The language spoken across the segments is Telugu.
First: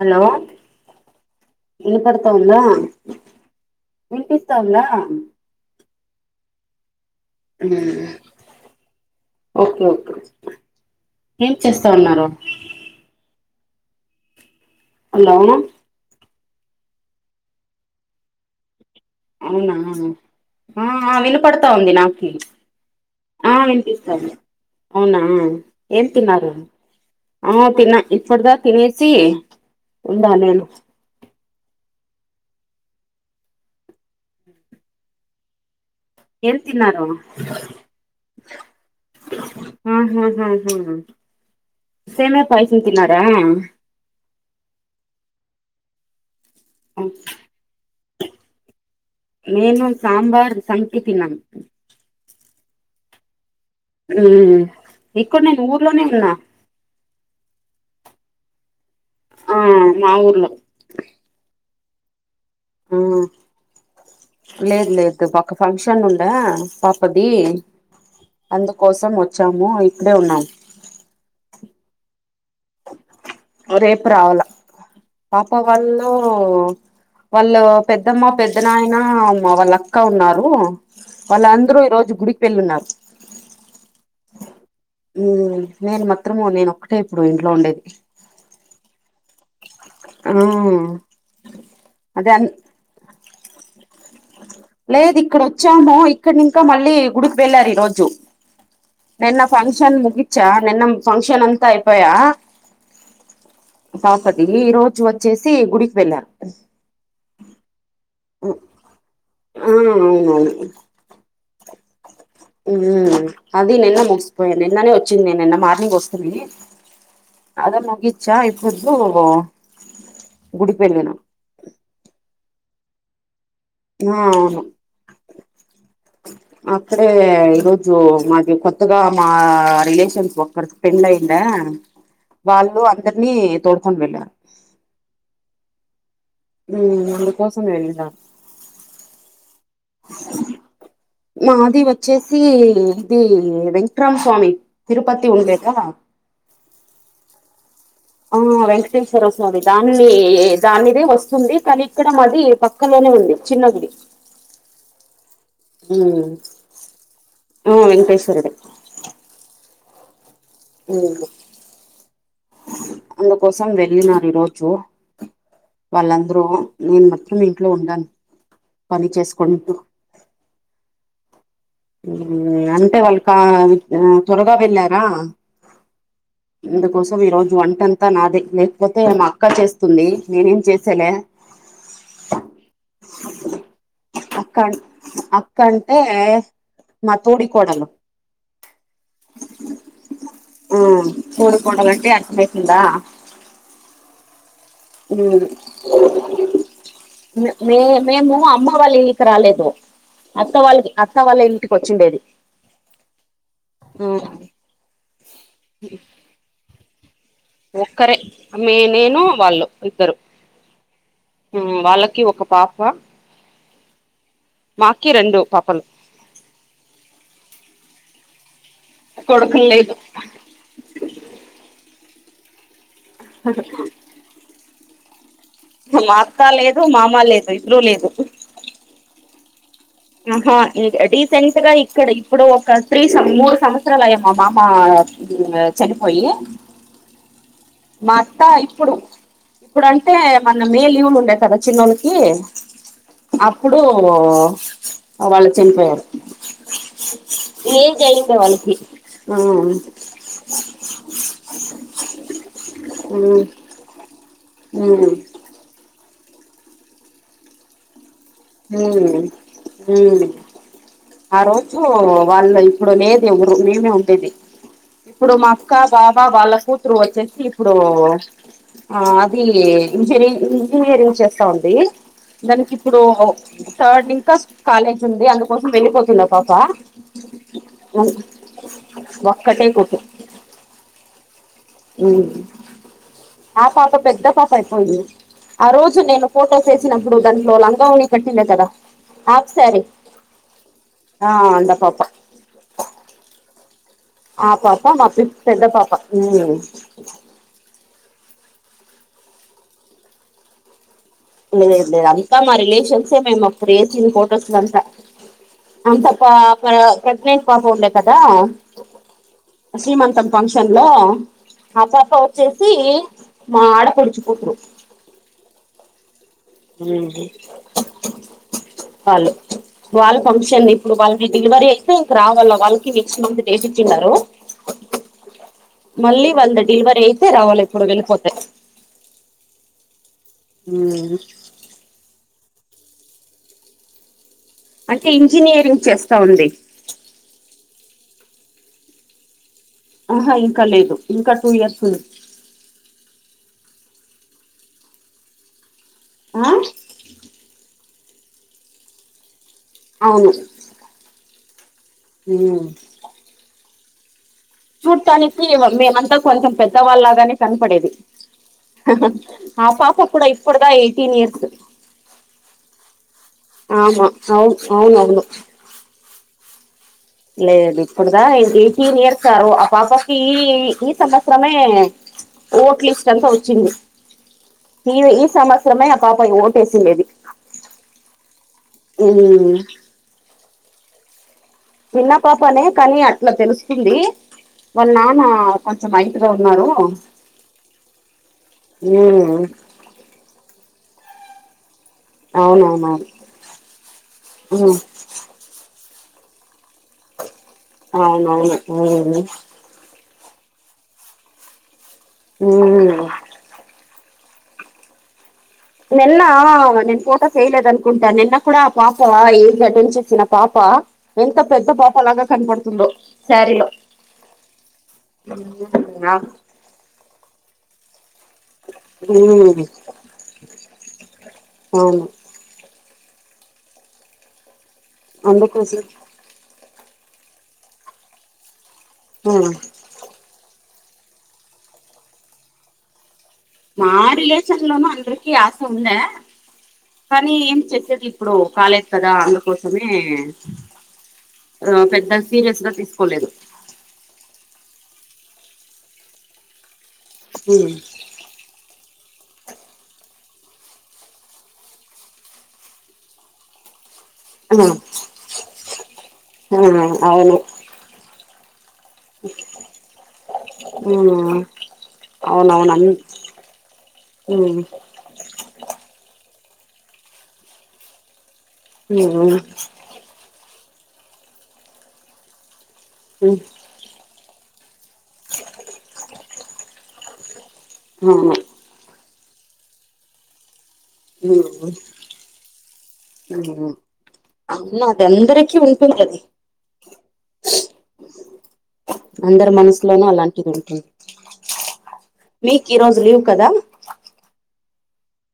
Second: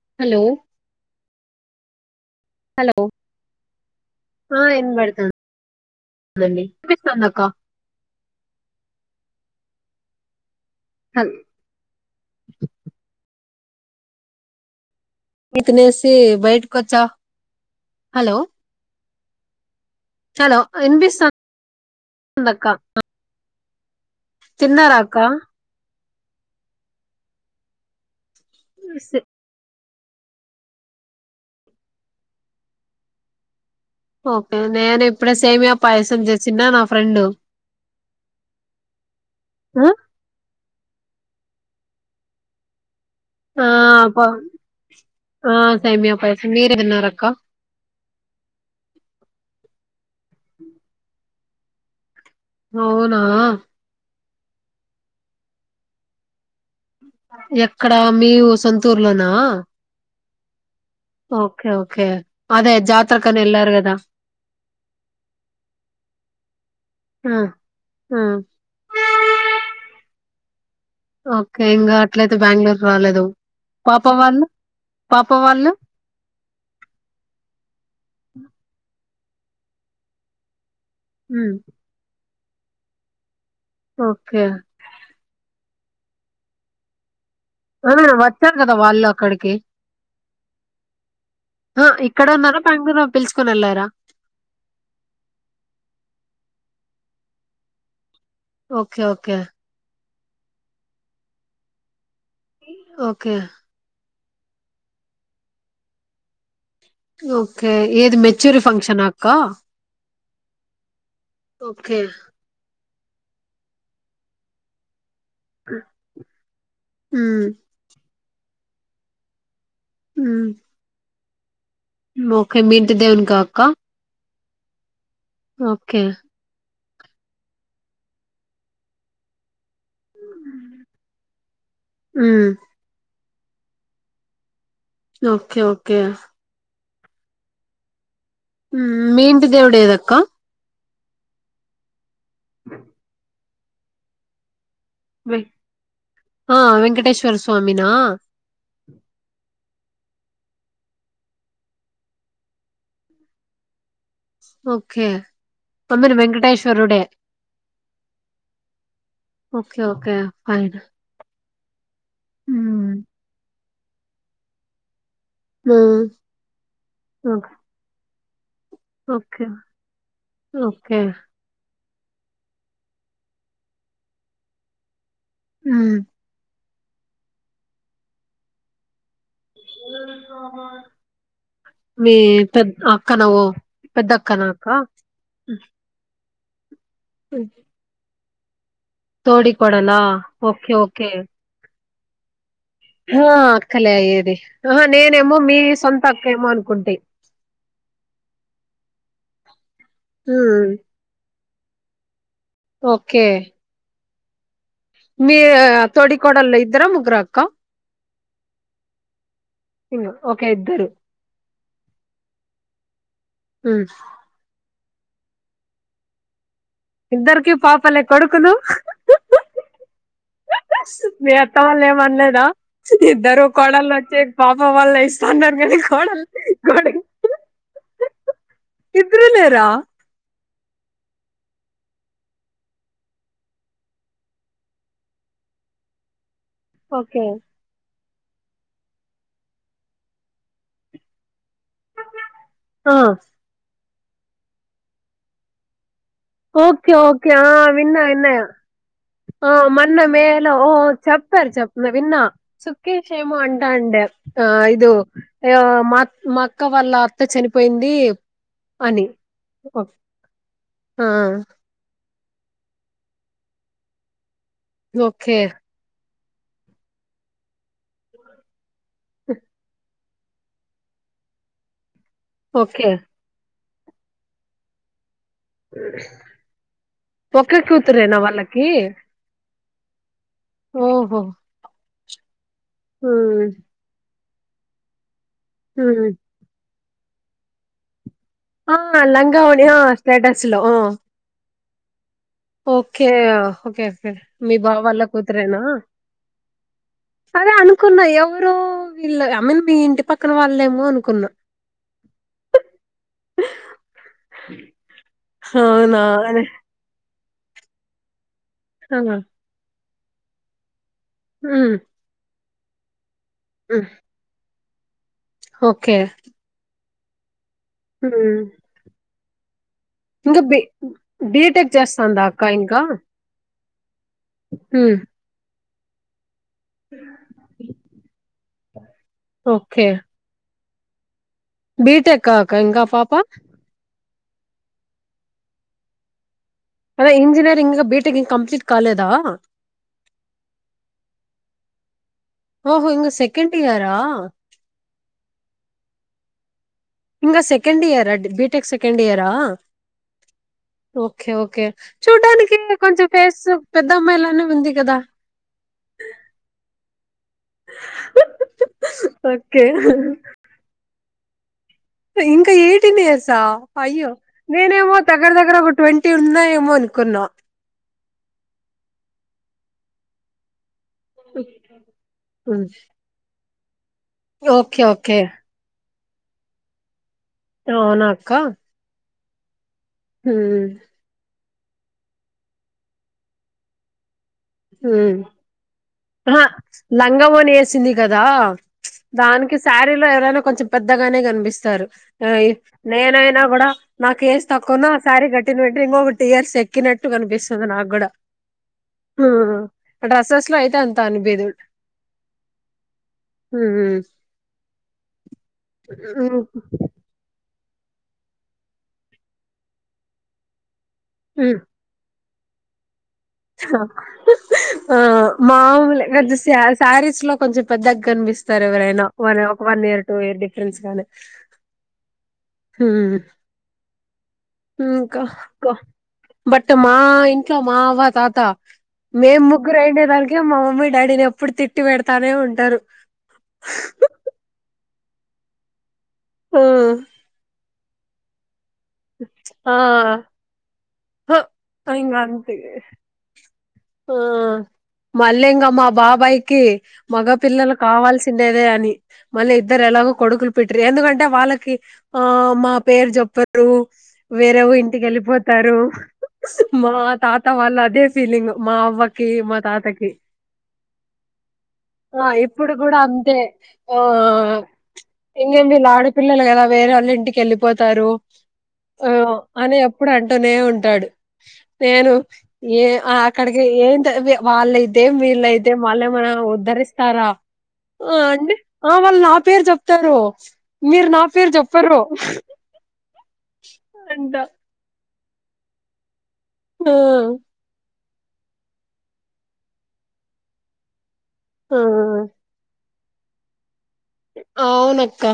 హలో ఇనపడతా ఉందా హలో విన్పిస్తా ఉందా ఉందండి ఉమ్ ఓకే ఓకే హల్ ఏం చేస్తా ఉన్నారు హలో మీ తినేసి బయటకొచ్చా హలో అవునా హలో ఆ ఆ వినిపిస్తుంది వినపడతా ఉంది నాకి అక్క ఆ విన్పిస్తాంది తిన్నారా అక్క అవునా ఏం తిన్నారు ఆ తిన్నా ఇప్పుడదా తినసి ఉందా నేను ఓకే నేను ఇప్పుడే సేమ్యా పాయసం జే ఏం తిన్నారు హా హా హా ఉమ్ సేమ్యా పాయసం తినారా ఆ ప ఆ సేమ్యా పాయసం మీరే తిన్నారక్క మేము సాంబార్ సంకి తిన్నాం అవునా ఊ ఇక్కడ నేను ఊర్లోనే ఉన్నా ఎక్కడ మీ ఊ సొంతూరులో నా ఆ మా ఊర్లో ఓకే ఓకే అదే ఆ జాత్రరకని ఎళ్ళారు గదా లేదు లేదు ఒక ఫంక్షన్ ఉండె పాపది ఆ ఆ అందు కోసం వచ్చాము ఇక్కడే ఉన్నాం ఓకే ఇంగా అట్లయితే బ్యాంగ్ళూరు రాలేదు పాప రేపు రావాల వాళ్ళు పాప వళ్ తో వాళ్ళ పెద్దమ్మ పెద్ద నాయన అమ్మ వాళ్ళక్క ఉన్నారు ఉమ్ వాళ్ళందరూ ఈ రోజు గుడికి వెళ్ళున్నారు ఓకే ఉమ్ నేను మత్రము నేనొక్కటే ఇప్పుడు ఇంట్లో ఉండే ఆ వచ్చారు కదా వాళ్ళు అక్కడికి ఆ ఆ ఇక్కడ అదే ఉన్నాను పంగిలో పిల్చుకోనెళ్ళారా లేదు ఇక్కడ వచ్చాము ఇక్కడ నింకా మళ్ళీ గుడికి వెళ్ళారు ఈ రోజు ఓకే. ఓకే. నిన్న ఫంక్షన్ ముగిచ్చా నిన్నం ఫంక్షన్ అంతా అయిపోయా ఓకే పాపతి ఈ రోజు వచ్చేసి గుడికి వెళ్ళారు ఓకే ఏది మెచ్యూరి ఫంక్షనా అక్క? ఆ అవునవును ఓకే ఉమ్ అది నిన్న ముగిసిపోయె నిన్ననే వొ చ్చింది నిన్న మార్నింగ్ వస్తూనే హ్మ్. అదే ముగిచ్చా ఇప్పుడుదు హ్మ్. గుడికి వెళ్ళినా ఓకే మీ ఇంటి దేవునికా అక్క ఆహా ఓకే అక్కడే ఈరోజు మాకి కొత్తగా మా రిలేషన్స్ ఒక్కరి పెండ్లయిందా హ్మ్. వాళ్ళు అందరినీ తోలుకొని వెళ్ళారు ఓకే ఓకే మ్ అందుకోసం వెళ్ళిన మ్ మీ ఇంటి దేవుడేదక్క మాది వచ్చేసి ఇది వెంకట్రామస్వామి తిరుపతి వె ఉండేదా ఆ వెంకటేశ్వర స్వామిన ఆ వెంకటేశ్వర స్వామి దాని దానిదే వస్తుంది కానీ ఇక్కడ మది పక్ క్కలోనే ఉంది చిన్న గుడి ఓకే అ మీరు ఉమ్ వెంకటేశ్వరుడే ఆ వెంకటేశ్వరుడే ఓకే ఓకే ఫైన్ మ్ హ్మ్. అందుకోసం వెళ్ళినారు ఈరోజు హ్మ్. వాళ్ళందరూ నేను మత్రం ఓకే. ఇంట్లో ఉన్నను ఓకే ఓకే మ్ అంటే వాళ్ళు కా త్వరగా వెళ్ళారా మ్ ఇందుకోసం ఈ రోజు వంటంతా నాదే లేకపోతే నా అక్క చేస్తుంది నేనేం చేసేలే మీ పెద్ అక్కన ఓ పెద్ద అక్కనా అక్క అక్కంటే మా తోటి కొడలు తోటికొడల ఓకే ఓకే తోటి కోడలు అంటే అక్కయితుందా ఆ అక్కలే అయ్యేది ఆ నేనేమో మీ సొంత అక్కేమో అనుకుంటి మే మేము అమ్మ వాళ్ళ ఇంటికి రాలేదు అత్త ఉమ్ వాల్ అత్త వల్ల ఇంటికి వచ్చిండేది ఓకే ఆ మీ తోటి కొడల్లు ఇద్దర ముగ్గుర అక్క ఒక్కరే మీ నేను వాళ్ళు ఇంగ ఇద్దరు ఓకే ఇద్దరు మ్ వాళ్ళకి ఒక పాప మ్ మాకి రెండు పాపలు ఇద్దరికి పాపలే కొడుకులు కొడుకులు లేదు మీ అత్త వాళ్ల్ళ ఏమనలేదా ఇద్దరు కోడలు వచ్చి పాప వాళ్ళు ఇస్ కన్నార్ కాని మా కోడల్ అత్త లేదు కోడ్ మామ లేదు ఇద్దరు లేదు ఇద్దరు లేరా ఆహా రీసెంట్ గా ఇక్కడ ఇప్పుడు ఒక త్రీ సం మూడు సంవత్సరాలు అయ్యే మా మామా మ్ చనిపోయి ఓకే మా అత్తా ఇప్పుడు ఇప్పుడు అంటే మన మే లీవ్లు ఉండే కద చిన్నోడికి ఆ అప్పుడు వాళ్ళు చనిపోయారు ఓకే ఓకే ఆ విన్న ఏజ్ విన్న అయింది వాళ్ళకి ఆ ఉమ్ మన్న మెలో ఓ చెప్పారు చెప్ నే విన్నా ఉమ్ సుక్కేచేమో అంటా అండే ఆ ఐదు ఉమ్ అ మాక్ మా అక్క వాళ్ళ అత్త చనిపోయింది ఉమ్ అని ఓక్ ఉమ్ ఆ రో ఉమ్ వాళ్ళ ఇప్పుడు లేదు ఎవరు మేమే ఉండేది, ఇప్పుడు ఓకే మాక్ క్క బాబా వాళ్ళ కూతురు వచ్చేసి ఇప్పుడు, ఆ అది ఇంజినీ ఇంజనీరింగ్ చేస్తా ఉంది, దానికి ఓకే ఇప్పుడు థర్డ్ ఇంకా కాలేజ్ ఉంది అందుకోసం వెళ్ళిపోతుందా పాప ఒక్క కూతురేనా వాళ్ళకి? ఒక్కటే కూతురు ఓహో ఉమ్ ఉమ్ ఆ పాప పెద్ద పాప అయిపోయింది, ఆ రోజు ఉమ్ నేను ఫోటోస్ ఏసినప్పుడు దాంట్లో లంగా వోని ఆ లంగవోని ఆ స్టేటస్ లో ఆ అంద పాప ఓకే ఓకే ఫ్రై ఆ మీ బావ పాప వాళ్ళ మా పి కూతురేనా? పెద్ద పాప ఉమ్. అదే అనుకున్నా ఎవరు వీళ్ళు ఐ మీన్ మీ ఇంటి పక్కన వాళ్ళేమో అనుకున్నా. లేదు లేదు అంతా మా రిలేషన్సే మేము అప్పుడు ఏసింది ఫొటోస్ అంత అవునా అంత పా అదే పర కట్న పాప ఉండే కదా అహా శ్రీమంతం ఫంక్షన్ లో హ్మ్. ఆ పాప వచ్చేసి మా హ్మ్. ఆడపడుచు కూతురు ఓకే ఉమ్ ఉమ్ వాళ్ళు వాళ్ళు ఫంక్షన్ ఇప్పుడు వాళ్ళది డిలివరీ బీటెక్ అయితే చేస్తాందా అక్క రావాల ఇంకా? వాళ్ళకి నెక్స్ట్ మంత్ డేట్ ఇచ్చిండారు హ్మ్. మళ్ళీ వాళ్ళ డిలవరీ అయితే రావాలే ఇప్పుడు వెళ్ళిపోతే ఓకే ఉమ్ బీటెక్కఅక్కా ఇంకా పాప అంటే ఇంజనీయరింగ్ చేస్తా ఉంది. అదే ఇంజిననీయరింగ్ బీటెక్ ఇంకా కంప్లీట్ కాలేదా? అహ ఇంకా లేదు, ఇంకా టూ ఇయర్స్ ఉంది ఓహో ఇంగ సెకెండ్ ఇయరా? ఆ ఇంగ సెకెండ్ ఇయరా డి బి టెక్ సెకెండ్ ఇయరా? అవును ఓకే ఓకే చూడ్టానికి మ్మ్ కొంచం ఫేస్సు పెద్ద అమ్మాయిలనే చూట్ కనీపీవూ మేమంతా కొంచం పెద్దవాళ్ళలాగానే కనపడేది ఓకే. ఆ పాప కూడా ఇప్పుడుదా ఎయిటీన్ ఇయర్స్ ఇంకా ఎయిటీన్ ఇయర్సా ఆమా అయ్యో అవును నేనేమో అవునవును దగ్గర దగ్గర ఒక ట్వంట్ టీ ఉన్నయేమో అనుకున్నా. లేదు ఇప్పుడుదాక ఏయిటీన్ ఇయర్ సారు ఆ పాపకి సంవత్సరమే హ్మ్. ఓట్ లిస్ట్ అంతా వచ్చింది, ఓకే ఈ ఓకే ఈ సంవత్స రమే ఆ పాప ఓటేసిండేది అవునా అక్క? ఊ ఊ నిన్న పాపనే కానీ అట్లా తెలుస్తుంది వాళ్ళ నాన్న కొంచెం అయితు అహ లంగ వోణి వేసింది కదా దానికి శారీలో ఎవరైనా కొంచెం పెద్దగానే కనిపిస్తారు ఆయ్ అవునవునవును నేనైనా కూడా నాకు ఏజ ఉమ్ తక్కువన్నా ఆ శారీ కట్టిన వేంట ఇంకొక టు ఇయర్స్ ఎక్ క్కినట్టు కనిపిస్తుంది నాగుడ అవునవును ఉమ్ ఆ ఆ డ్రెసెస్ లో అయితే అంత అనుపియదు ఊ ఊ నిన్న ఆమె నేన్ పోతా చేయలేద అనుకుంట నిన్న కూడా ఆ పాప ఏ అటెండ్ చేసిన పాప ఎంత పెద్ద పాప లాగా కనపడుతుందో శారీలో ఆ ఆ మామూలే క శారీస్ లో కొంచెం పెద్దగనిపిస్ చూస్తారు ఎవరైనా ఉమ్ ఒక one year two year difference గాని అవును ఊ ఇంకా అక్క అందుకోసం బట్ మా ఇంట్లో మా అవ్వ తాత మేం ఉమ్ ముగ్గురు అయండే దానికి మా మమ్మీ డాడీని ఎప్పుడు తిట్టి పెడతానే ఉంటారు మా రిలేషన్ లోన అందరికి ఆస ఉంద ఆ కానీ ఏం చెసది ఇప్పుడు కాలేదు కదా ఆ అందుకోసమే హ! ఆ పెద్ద ఇంగ అంతే సీరియస్ గా తీసుకోలేదు ఆ మళ్ళీ ఇంకా మా బాబాయ్కి మగ పిల్లలు ఉమ్ కావాల్సిన తిండేదే అని మళ్ళీ ఇద్దరు ఎలాగో కొడుకులు పెటిరి ఎందుకంటే వాళ్ళకి ఆ మా పేరు చెప్పారు రూ వేరేవ ఇంటికి వెళ్ళిపోతారు ఉమ్ మా అవును తాత వాళ్ళు అదే ఫీలింగ్ మా అవ్వకి మా తాతకి ఉమ్ ఆ ఇప్పుడు అవునవును అన్ కూడా అంతే ఓ ఉమ్ ఇంకేం వీళ్ ఆడపిల్లలు కదా వేరే వాళ్ళ ఇంటికి వెళ్ళిపోతారు ఆ ఉమ్ అనేప్ ప్పుడు అంటూనే ఉంటాడు నేను ఏ ఆ ఉమ్ అక్కడికి ఏ వాళ్ళైతే వీళ్ళైతే వాళ్ళు ఏమన ఉద్ధరిస్తారా ఆ అవును అంటె ఆ వాళ్ళు నా పేరు చెప్తారు మీరు నా పేరు చెప్పరు ఊ అంట అమ్మ అది అందరికి ఉంటుందది ఆ అందరు మనసులోనూ అలాంటిది ఉంటుంది ఆ మీకు ఈ రోజు లీవ్ కదా అవునక్క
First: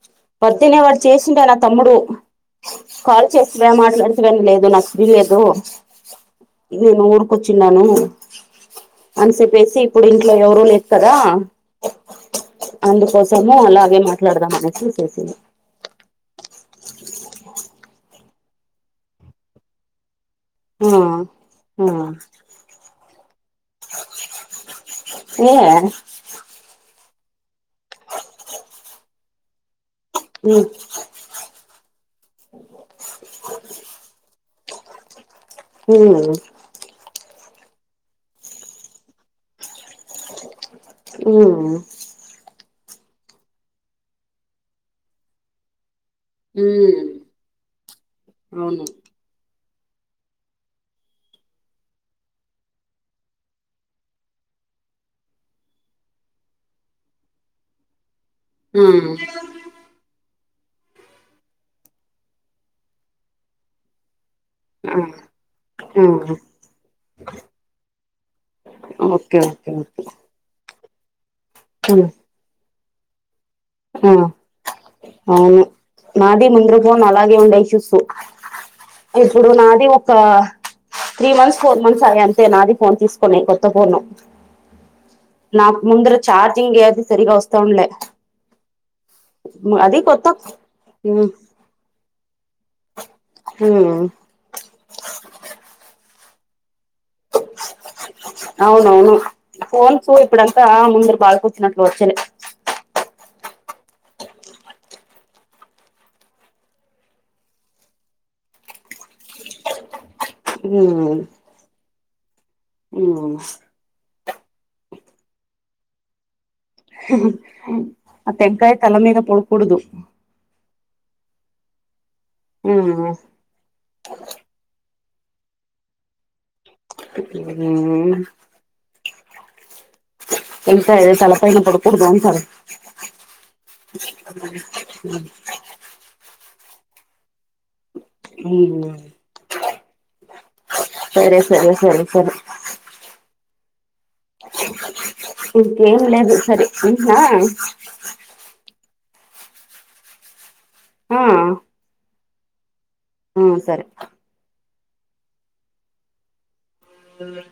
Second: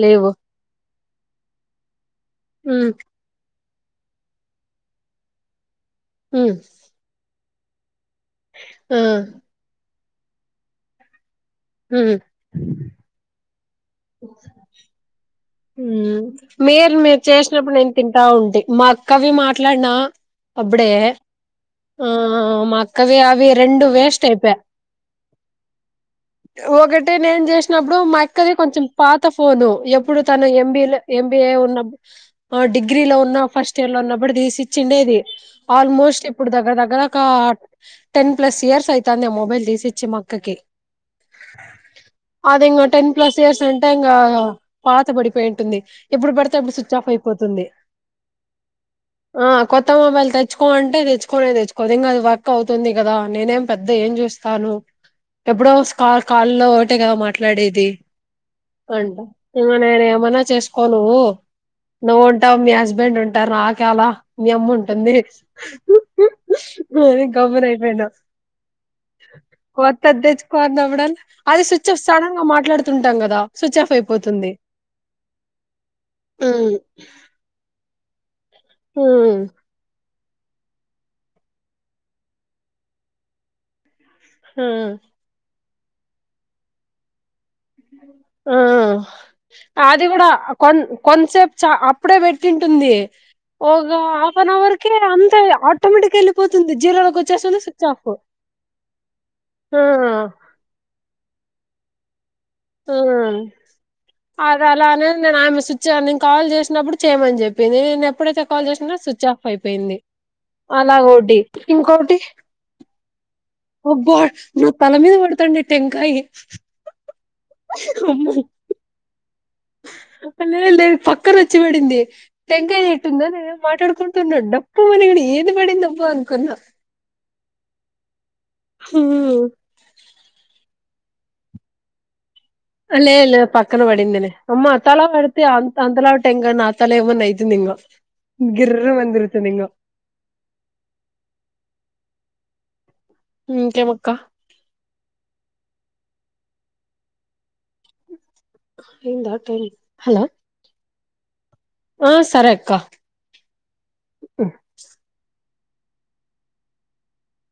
లీవు అతిన వాడు చేసిండ నా తమ్ముడు ఊ కాల్ చేస్త మాట్లాడితేవని లేదు నాకు ఫ్రీ లేదు ఉ నేను ఊరుకొచ్చిన్నాను ఆ అని చెప్పేసి ఇప్పుడు ఇంట్లో ఎవరు లే కదా ఊ అందుకోసము అలాగే మాట్లాడదాం అనేసి చేసింది ఊ మీరు మీ చేసినప్పుడు నేను తింటా ఉంటి మా అక్కవి మాట్లాడినా ఆ అప్పుడే ఆ మాక్కవి అవి రెండు వేస్ట్ అయిపే ఇయ్యే ఒకటి నేను చేసినప్పుడు మా అక్కది కొంచెం పాత ఫోను ఎప్పుడు తను మ్మ్ ఎంబీలో ఎం బీ ఏ ఉన్న ఆ డిగ్రీలో ఉన్న ఫస్ట్ ఇయర్ లో ఉన్నప్పుడు తీసి ఇచ్చిండేది ఆల్మోస్ట్ మ్మ్ ఇప్పుడు దగ్గరగ్గర ఒక టెన్ ప్లస్ ఇయర్స్ అయితంది మొబైల్ తీసి ఇచ్చి మా అక్కకి ఉ ఆ అది ఇంగా టెన్ ప్లస్ ఇయర్స్ అంటే ఇంగా పాత పడిపోయింటుంది ఏప్పుడు పడితే అప్పుడు స్విచ్ మ్మ్ ఆఫ్ అయిపోతుంది అవును ఆ కొత్త మొబైల్ తెచ్చుకో అంటే తెచ్చుకునే తెచ్చుకోదు ఇంగా అది వర్క్ అవుతుంది కదా నేనేం పెద్ద ఏం చేస్ స్తాను ఎప్పుడో కాళ్ల్లో ఒకటే కదా మాట్లాడేది మ్మ్ అంట నువ్వు నేను ఏమైన్నా చేసుకోవ్ నువ్వు ఉంటావు మీ హస్బెండ్ ఉంటారు నాక్ ఏలా మీ ఆ అమ్ముంటుంది మ్మ్ అని గమ్మున అయిపోయినా ఓకే ఓకే ఓకే కొందమడ్దన్ ఆది స్విచ్ఫ్ సడన్ గా మాట్లాడుతుంటాం కదా స్విచ్ఫ్ ఆ అవును నాది ఉమ్ ముందర ఫోన్ అలాగే ఉండేయి చూసు హు ఇప్పుడు నాది ఒక త్రీ మంత్స్ ఫోర్ మంత్స్ అవి అంతే నాది ఫోన్ తీసుకోనే కొత్త ఫోను హు నాకు ముందర చార్జింగ్ ఏది సరిగా వస్తాఉండాలే ఆ అది కూడా కొత్త కొ మ్మ్ కొంతసేపు చ అప్పుడే పెట్టింటుంది ఒగో మ్మ్ ఆ హఫ్వన్ అవర్ కే అంతా ఆటోమేటిక్ వెళ్ళిపోతుంది జీరోల అవునవును ఆ ఫోన్స్ ఇప్పుడంతా ముందరు పాల్ కూర్చినట్లు వచ్చలే హు అద అలా అనేది నేను ఆమె స్విచ్ నేను కాల్ చేసినప్పుడు చేయమని చెప్పింది నేను ఎప్పుడైతే కాల్ చేసినో స్విచ్ ఆఫ్ అయిపోయింది మ్మ్ అలాగోటి ఇంకటి ఒబ్బో నా తల మీద పడతాండే టెంకాయీ ఆ టెంకాయీ తలమీద పొడకూడదు లేదు లేదు పక్కనోచ్చి పడింది టెంకాయి ఉన్నట్టుందో నే మాట్లాడుకుంటున్నా కుమని ఏది పడిందబ్బ అనుకున్నా ఉ హు టెంకాయ తల పైన పడకుడదు అంటారు లెద్ లేద్ పక్కన పడింది లే అమ్మ తల పడితే అ అంత లావ్ టెంకాయ నాతల ఏమన్నయిత నింగ గిర్రుమని తిరుగుతైంగ సరే సరే సరే సరే ఇకెమక్క అ ఇంకేం లేదు సరే అంట్నా అయిందా టైం హలో ఆ ఆ సరే అక్క ఆ సరే మళ్ళా